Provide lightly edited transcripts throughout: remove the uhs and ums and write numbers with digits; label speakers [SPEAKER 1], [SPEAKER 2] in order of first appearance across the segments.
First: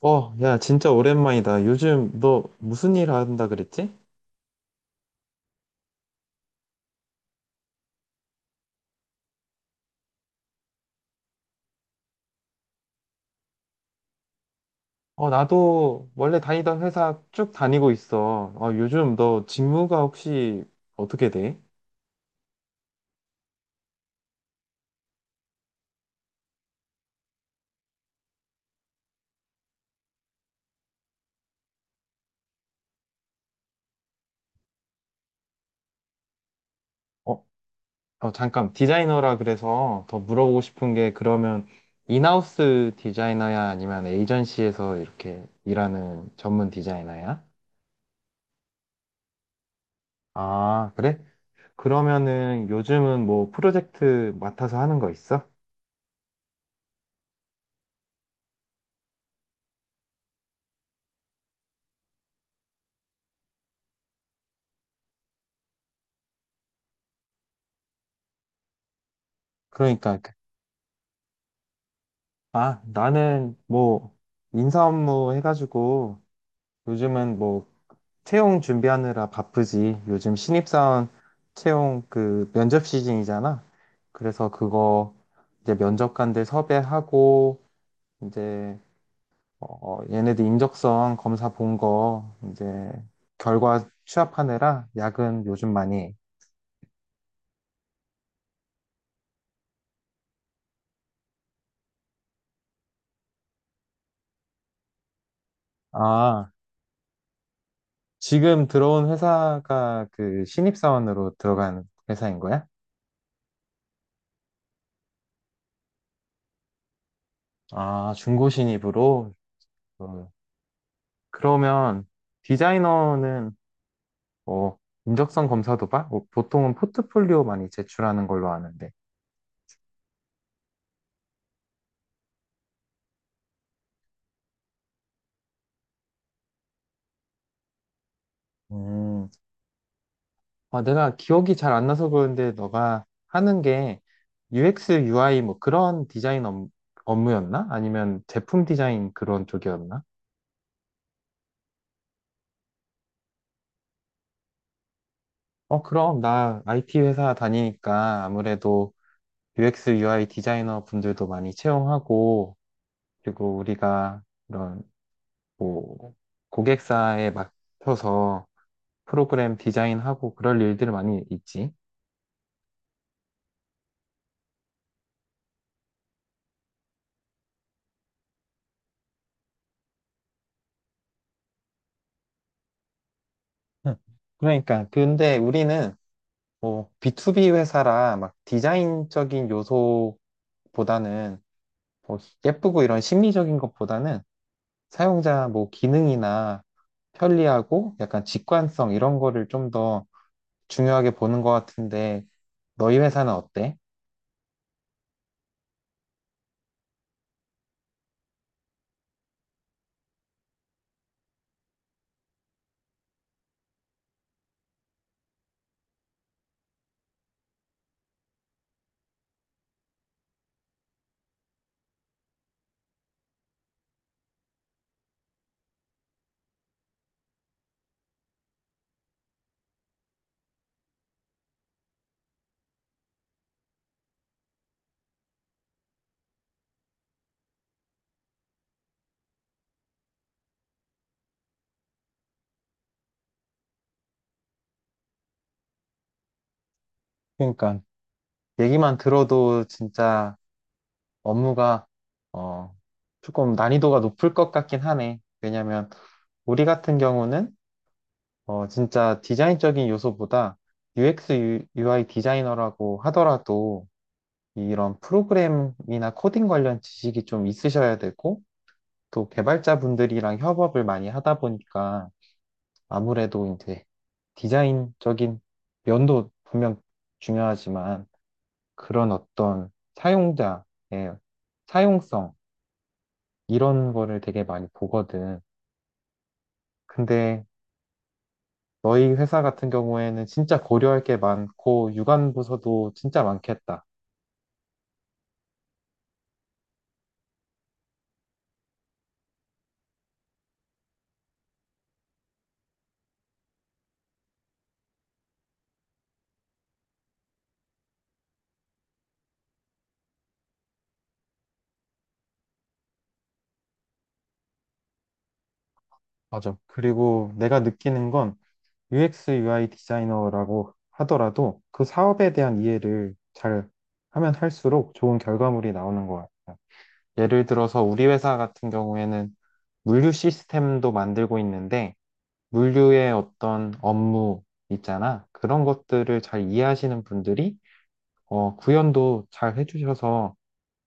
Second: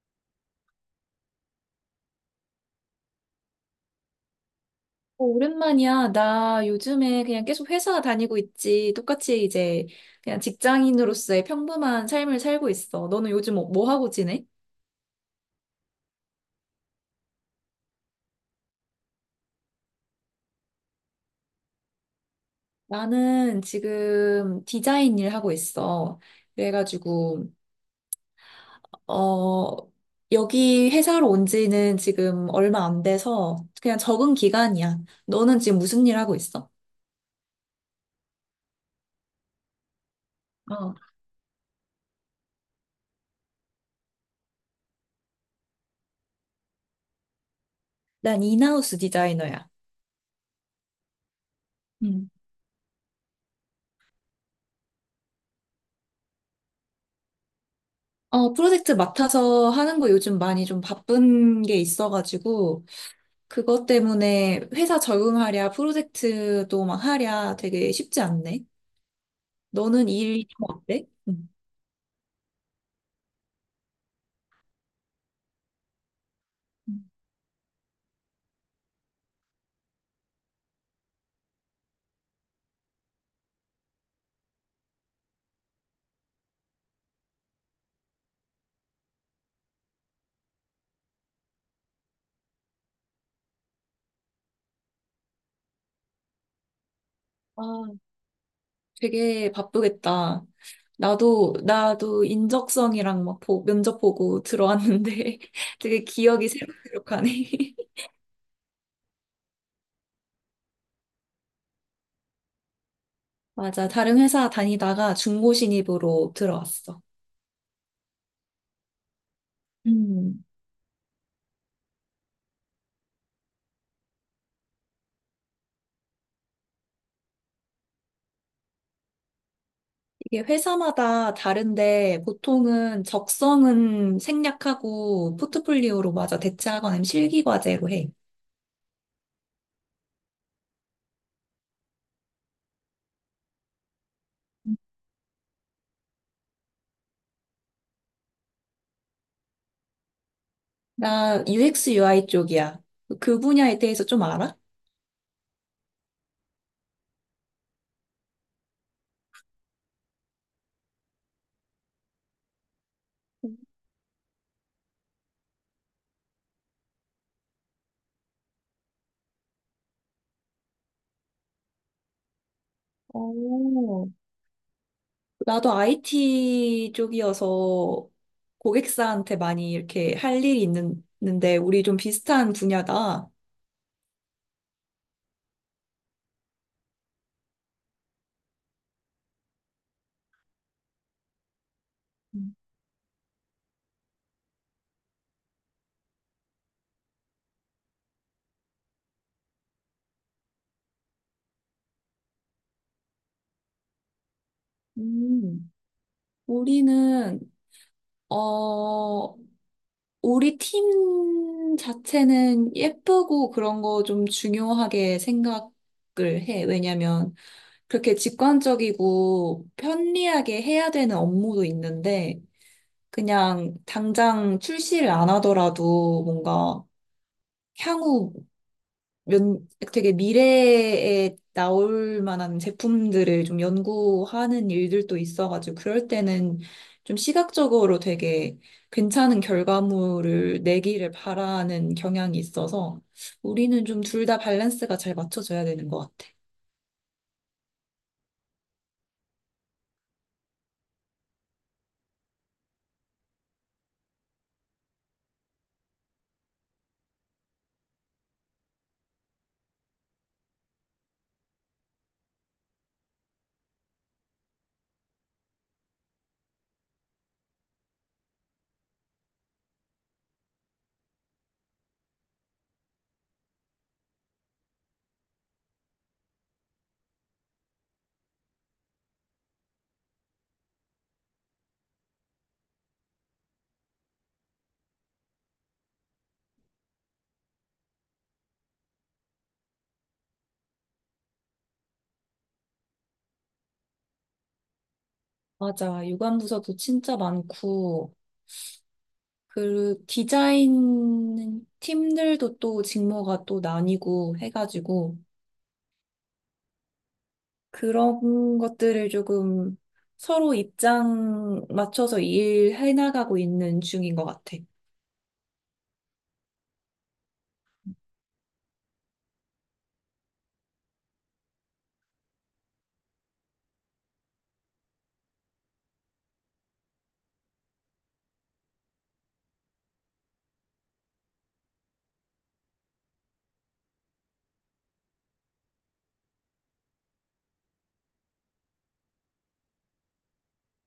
[SPEAKER 1] 어, 야, 진짜 오랜만이다. 요즘 너 무슨 일 한다 그랬지?
[SPEAKER 2] 오랜만이야. 나 요즘에 그냥 계속 회사 다니고 있지. 똑같이 이제 그냥 직장인으로서의 평범한 삶을 살고 있어. 너는 요즘 뭐뭐 하고 지내?
[SPEAKER 1] 어, 나도 원래 다니던 회사 쭉 다니고 있어. 어, 요즘 너 직무가 혹시 어떻게 돼?
[SPEAKER 2] 나는 지금 디자인 일 하고 있어. 그래가지고, 어, 여기 회사로 온 지는 지금 얼마 안 돼서 그냥 적응 기간이야. 너는 지금 무슨 일 하고 있어?
[SPEAKER 1] 어, 어, 잠깐, 디자이너라 그래서 더 물어보고 싶은
[SPEAKER 2] 어,
[SPEAKER 1] 게, 그러면 인하우스 디자이너야 아니면 에이전시에서 이렇게 일하는 전문 디자이너야?
[SPEAKER 2] 난 인하우스 디자이너야.
[SPEAKER 1] 아, 그래?
[SPEAKER 2] 음.
[SPEAKER 1] 그러면은 요즘은 뭐 프로젝트 맡아서 하는 거 있어?
[SPEAKER 2] 프로젝트 맡아서 하는 거 요즘 많이 좀 바쁜 게 있어가지고, 그것 때문에 회사 적응하랴, 프로젝트도 막 하랴 되게 쉽지 않네. 너는
[SPEAKER 1] 그러니까
[SPEAKER 2] 일좀 어때? 응.
[SPEAKER 1] 아, 나는 뭐 인사 업무 해가지고
[SPEAKER 2] 음.
[SPEAKER 1] 요즘은 뭐 채용 준비하느라 바쁘지. 요즘 신입사원 채용 그 면접 시즌이잖아. 그래서 그거 이제 면접관들 섭외하고 이제 어, 얘네들 인적성 검사 본 거 이제 결과 취합하느라 야근 요즘 많이 해.
[SPEAKER 2] 아, 되게 바쁘겠다. 나도 인적성이랑 막 면접 보고 들어왔는데 되게 기억이
[SPEAKER 1] 아,
[SPEAKER 2] 새록새록하네.
[SPEAKER 1] 지금 들어온 회사가 그 신입사원으로 들어간 회사인 거야?
[SPEAKER 2] 맞아. 다른 회사 다니다가 중고 신입으로 들어왔어.
[SPEAKER 1] 아, 중고 신입으로? 어,
[SPEAKER 2] 음.
[SPEAKER 1] 그러면 디자이너는 뭐 인적성 검사도 봐? 뭐 보통은 포트폴리오 많이 제출하는 걸로 아는데.
[SPEAKER 2] 이게 회사마다 다른데 보통은 적성은 생략하고 포트폴리오로 맞아 대체하거나 아니면 실기 과제로 해.
[SPEAKER 1] 음. 아, 내가 기억이 잘 안 나서 그런데 너가 하는 게 UX, UI 뭐 그런 디자인 업무였나? 아니면 제품 디자인 그런 쪽이었나?
[SPEAKER 2] 나 UX, UI 쪽이야. 그 분야에 대해서 좀 알아?
[SPEAKER 1] 어, 그럼 나 IT 회사 다니니까 아무래도 UX, UI 디자이너 분들도 많이 채용하고 그리고 우리가 이런 뭐 고객사에 맡춰서 프로그램 디자인하고 그럴 일들 많이 있지.
[SPEAKER 2] 오, 나도 IT 쪽이어서 고객사한테 많이 이렇게 할 일이 있는데, 우리 좀 비슷한 분야다.
[SPEAKER 1] 응. 그러니까 근데 우리는 뭐 B2B 회사라 막 디자인적인 요소보다는 뭐 예쁘고 이런 심리적인 것보다는 사용자 뭐 기능이나 편리하고 약간 직관성 이런 거를 좀 더 중요하게 보는 것 같은데 너희 회사는 어때?
[SPEAKER 2] 음, 우리는, 어, 우리 팀 자체는 예쁘고 그런 거 좀 중요하게 생각을 해. 왜냐면, 그렇게 직관적이고 편리하게 해야 되는 업무도 있는데, 그냥 당장 출시를 안 하더라도 뭔가 향후 몇, 되게 미래에 나올 만한 제품들을 좀 연구하는 일들도 있어가지고 그럴 때는 좀 시각적으로 되게 괜찮은 결과물을 내기를 바라는 경향이 있어서 우리는 좀 둘 다 밸런스가 잘 맞춰져야 되는 것 같아.
[SPEAKER 1] 그러니까 얘기만 들어도 진짜 업무가 어 조금 난이도가 높을 것 같긴 하네. 왜냐면 우리 같은 경우는 어, 진짜 디자인적인 요소보다 UX, UI 디자이너라고 하더라도 이런 프로그램이나 코딩 관련 지식이 좀 있으셔야 되고 또 개발자분들이랑 협업을 많이 하다 보니까 아무래도 이제 디자인적인 면도 분명 중요하지만 그런 어떤 사용자의 사용성 이런 거를 되게 많이 보거든. 근데 너희 회사 같은 경우에는 진짜 고려할 게 많고 유관 부서도 진짜 많겠다.
[SPEAKER 2] 맞아. 유관부서도 진짜 많고 그 디자인 팀들도 또 직무가 또 나뉘고 해가지고 그런 것들을 조금 서로 입장 맞춰서 일해 나가고 있는 중인 것 같아.
[SPEAKER 1] 맞아. 그리고 내가 느끼는 건 UX, UI 디자이너라고 하더라도 그 사업에 대한 이해를 잘 하면 할수록 좋은 결과물이 나오는 것 같아. 예를 들어서 우리 회사 같은 경우에는 물류 시스템도 만들고 있는데 물류의 어떤 업무 있잖아. 그런 것들을 잘 이해하시는 분들이 어, 구현도 잘 해주셔서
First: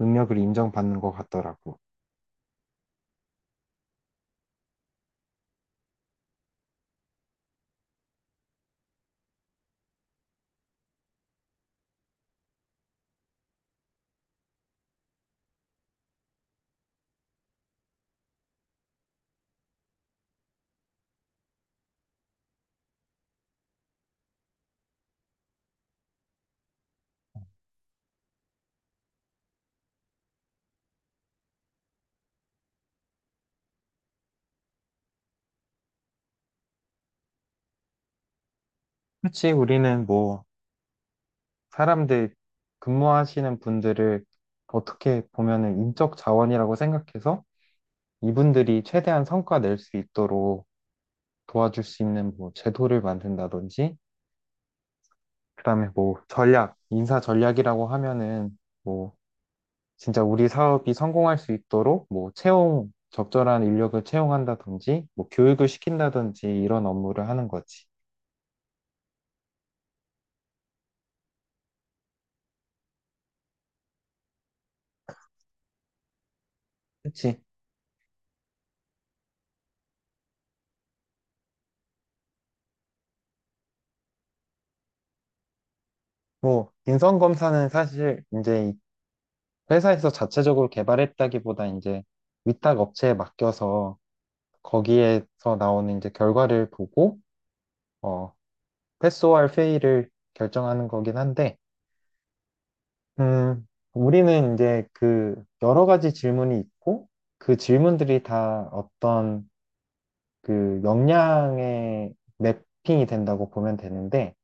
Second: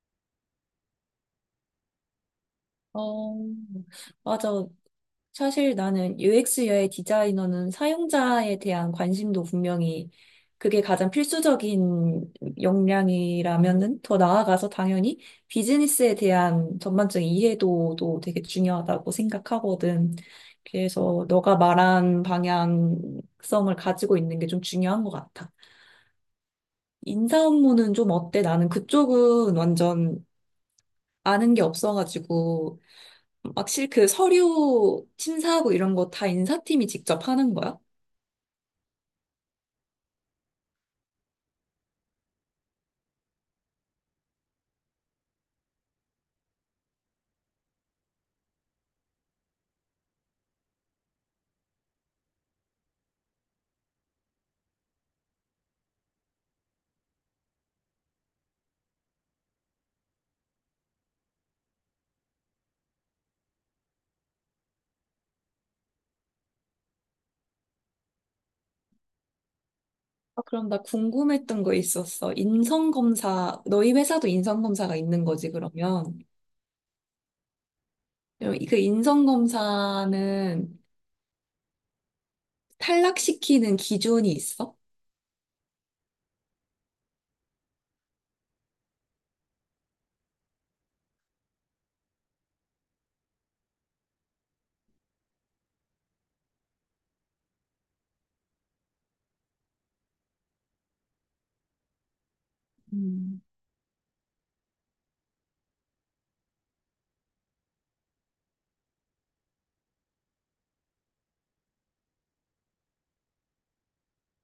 [SPEAKER 1] 능력을 인정받는 것 같더라고.
[SPEAKER 2] 어, 맞아. 사실 나는 UX의 디자이너는 사용자에 대한 관심도 분명히 그게 가장 필수적인 역량이라면은 더 나아가서 당연히 비즈니스에 대한 전반적인 이해도도 되게 중요하다고 생각하거든. 그래서 너가 말한 방향성을 가지고 있는 게 좀 중요한 것 같아. 인사 업무는 좀 어때? 나는 그쪽은 완전 아는 게 없어가지고 막실 그 서류 심사하고 이런 거 다 인사팀이 직접 하는 거야?
[SPEAKER 1] 그렇지, 우리는 뭐, 사람들, 근무하시는 분들을 어떻게 보면은 인적 자원이라고 생각해서 이분들이 최대한 성과 낼 수 있도록 도와줄 수 있는 뭐, 제도를 만든다든지, 그다음에 뭐, 전략, 인사 전략이라고 하면은 뭐, 진짜 우리 사업이 성공할 수 있도록 뭐, 채용, 적절한 인력을 채용한다든지, 뭐, 교육을 시킨다든지, 이런 업무를 하는 거지.
[SPEAKER 2] 아, 그럼 나 궁금했던 거 있었어. 인성검사, 너희 회사도 인성검사가 있는 거지, 그러면?
[SPEAKER 1] 그치.
[SPEAKER 2] 그럼 그 인성검사는 탈락시키는 기준이 있어?
[SPEAKER 1] 뭐, 인성검사는 사실 이제 회사에서 자체적으로 개발했다기보다 이제 위탁 업체에 맡겨서 거기에서 나오는 이제 결과를 보고 어, 패스오알 페이를 결정하는 거긴 한데
[SPEAKER 2] 음,
[SPEAKER 1] 음, 우리는 이제 그 여러 가지 질문이 있고 그 질문들이 다 어떤 그 역량에 매핑이 된다고 보면 되는데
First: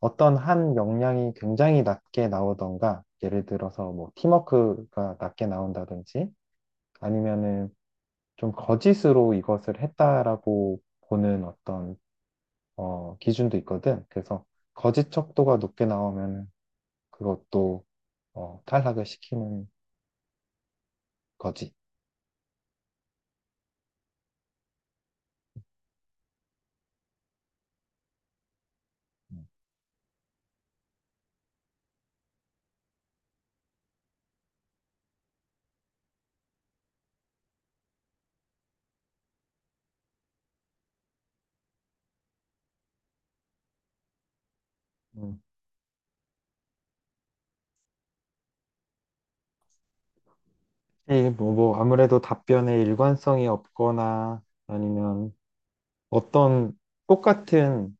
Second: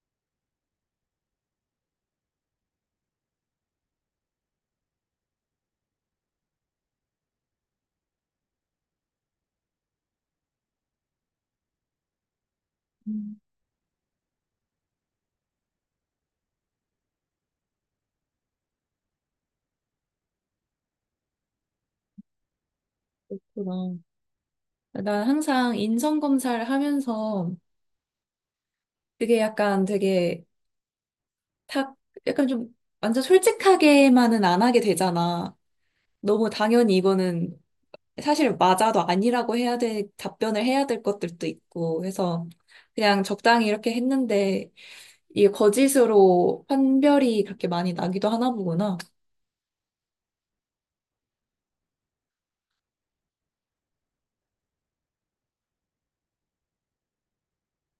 [SPEAKER 1] 어떤 한 역량이 굉장히 낮게 나오던가 예를 들어서 뭐 팀워크가 낮게 나온다든지 아니면은 좀 거짓으로 이것을 했다라고 보는 어떤 어,
[SPEAKER 2] 음.
[SPEAKER 1] 기준도 있거든. 그래서 거짓 척도가 높게 나오면 그것도 어, 탈락을 시키는 거지.
[SPEAKER 2] 그나난 항상 인성검사를 하면서 그게
[SPEAKER 1] 음.
[SPEAKER 2] 약간 되게 탁, 약간 완전 솔직하게만은 안 하게 되잖아. 너무 당연히 이거는 사실 맞아도 아니라고 답변을 해야 될 것들도 있고 해서 그냥 적당히 이렇게 했는데
[SPEAKER 1] 음,
[SPEAKER 2] 이게 거짓으로 판별이 그렇게 많이 나기도 하나 보구나.
[SPEAKER 1] 이 뭐, 아무래도 답변에 일관성이 없거나 아니면 어떤 똑같은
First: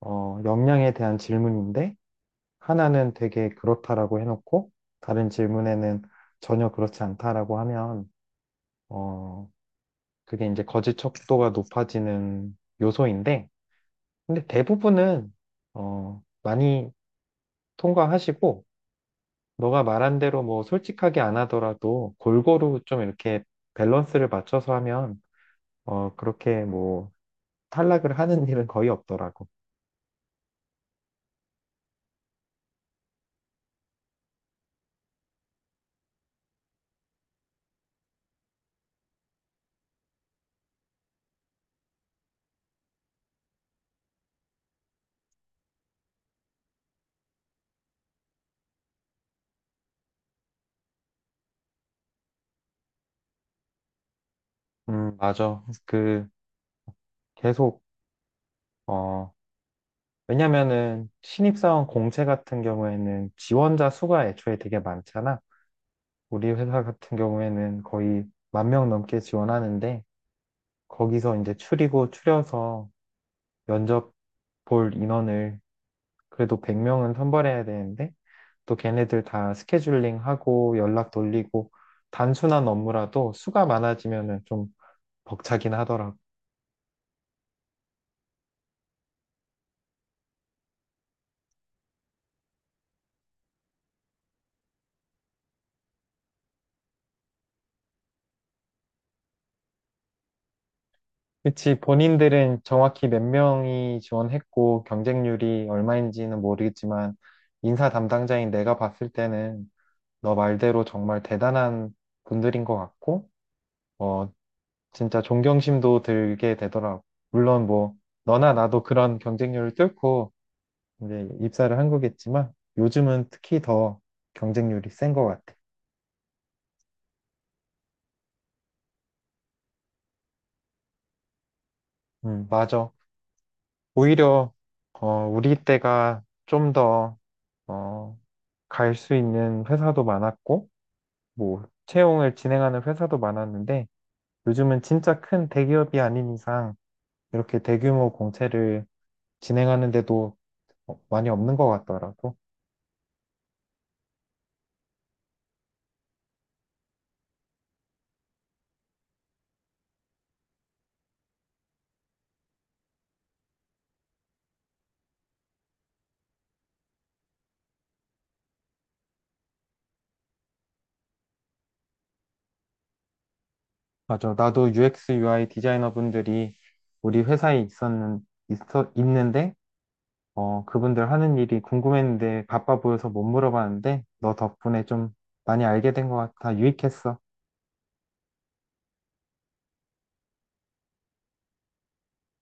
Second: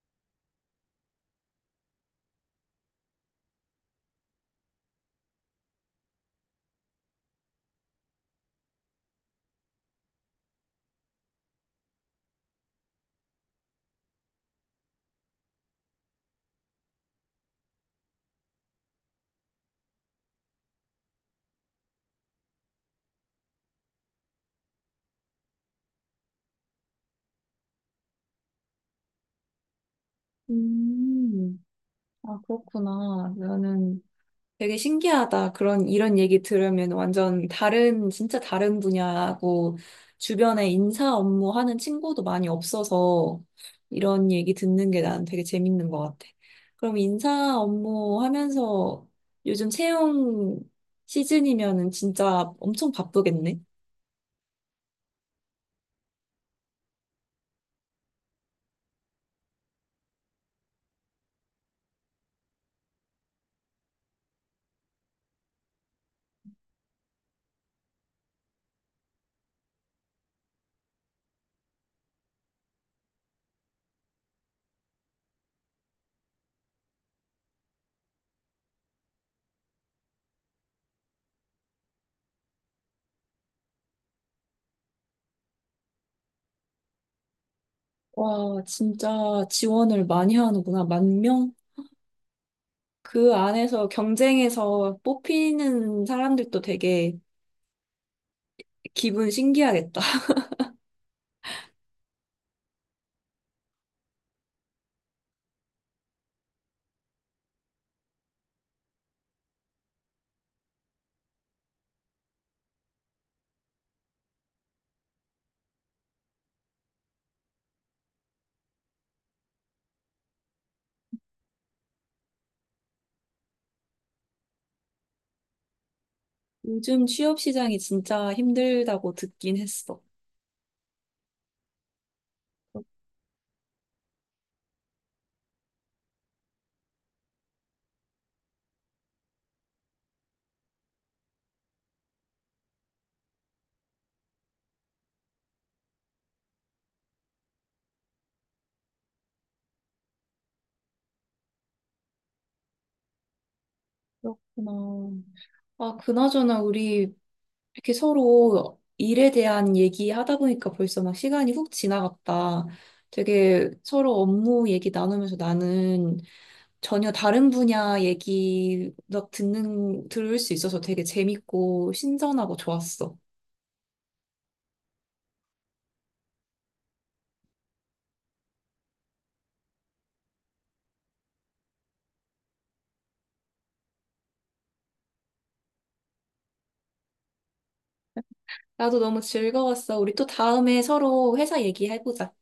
[SPEAKER 1] 어, 역량에 대한 질문인데 하나는 되게 그렇다라고 해놓고 다른 질문에는 전혀 그렇지 않다라고 하면 어, 그게 이제 거짓 척도가 높아지는 요소인데, 근데 대부분은, 어, 많이 통과하시고, 너가 말한 대로 뭐 솔직하게 안 하더라도 골고루 좀 이렇게 밸런스를 맞춰서 하면, 어, 그렇게 뭐 탈락을 하는 일은 거의 없더라고.
[SPEAKER 2] 음, 아, 그렇구나. 나는 되게 신기하다. 이런 얘기 들으면 완전 진짜 다른 분야고, 주변에 인사 업무 하는 친구도 많이 없어서, 이런 얘기 듣는 게 난 되게 재밌는 것 같아. 그럼 인사 업무 하면서 요즘 채용 시즌이면은 진짜 엄청 바쁘겠네?
[SPEAKER 1] 맞아. 그, 계속, 어, 왜냐면은 신입사원 공채 같은 경우에는 지원자 수가 애초에 되게 많잖아. 우리 회사 같은 경우에는 거의 1만 명 넘게 지원하는데, 거기서 이제 추리고 추려서 면접 볼 인원을 그래도 100명은 선발해야 되는데 또 걔네들 다 스케줄링하고 연락 돌리고 단순한 업무라도 수가 많아지면은 좀 벅차긴 하더라고.
[SPEAKER 2] 와, 진짜 지원을 많이 하는구나. 10,000명? 그 안에서 경쟁에서 뽑히는 사람들도 되게 기분 신기하겠다.
[SPEAKER 1] 그치, 본인들은 정확히 몇 명이 지원했고 경쟁률이 얼마인지는 모르겠지만 인사 담당자인 내가 봤을 때는 너 말대로 정말 대단한 분들인 것 같고 어, 진짜 존경심도 들게 되더라고. 물론 뭐 너나 나도 그런 경쟁률을 뚫고 이제 입사를 한 거겠지만 요즘은 특히 더 경쟁률이 센 것 같아.
[SPEAKER 2] 요즘 취업 시장이 진짜 힘들다고 듣긴 했어.
[SPEAKER 1] 맞아. 오히려 어, 우리 때가 좀 더 어, 갈 수 있는 회사도 많았고 뭐 채용을 진행하는 회사도 많았는데 요즘은 진짜 큰 대기업이 아닌 이상 이렇게 대규모 공채를 진행하는데도 많이 없는 것 같더라고.
[SPEAKER 2] 그렇구나. 아, 그나저나 우리 이렇게 서로 일에 대한 얘기하다 보니까 벌써 막 시간이 훅 지나갔다. 되게 서로 업무 얘기 나누면서 나는 전혀 다른 분야 얘기 막 들을 수 있어서 되게 재밌고 신선하고 좋았어.
[SPEAKER 1] 맞아. 나도 UX, UI 디자이너분들이 우리 회사에 있는데, 어, 그분들 하는 일이 궁금했는데 바빠 보여서 못 물어봤는데, 너 덕분에 좀 많이 알게 된 것 같아. 유익했어.
[SPEAKER 2] 나도 너무 즐거웠어. 우리 또 다음에 서로 회사 얘기해보자.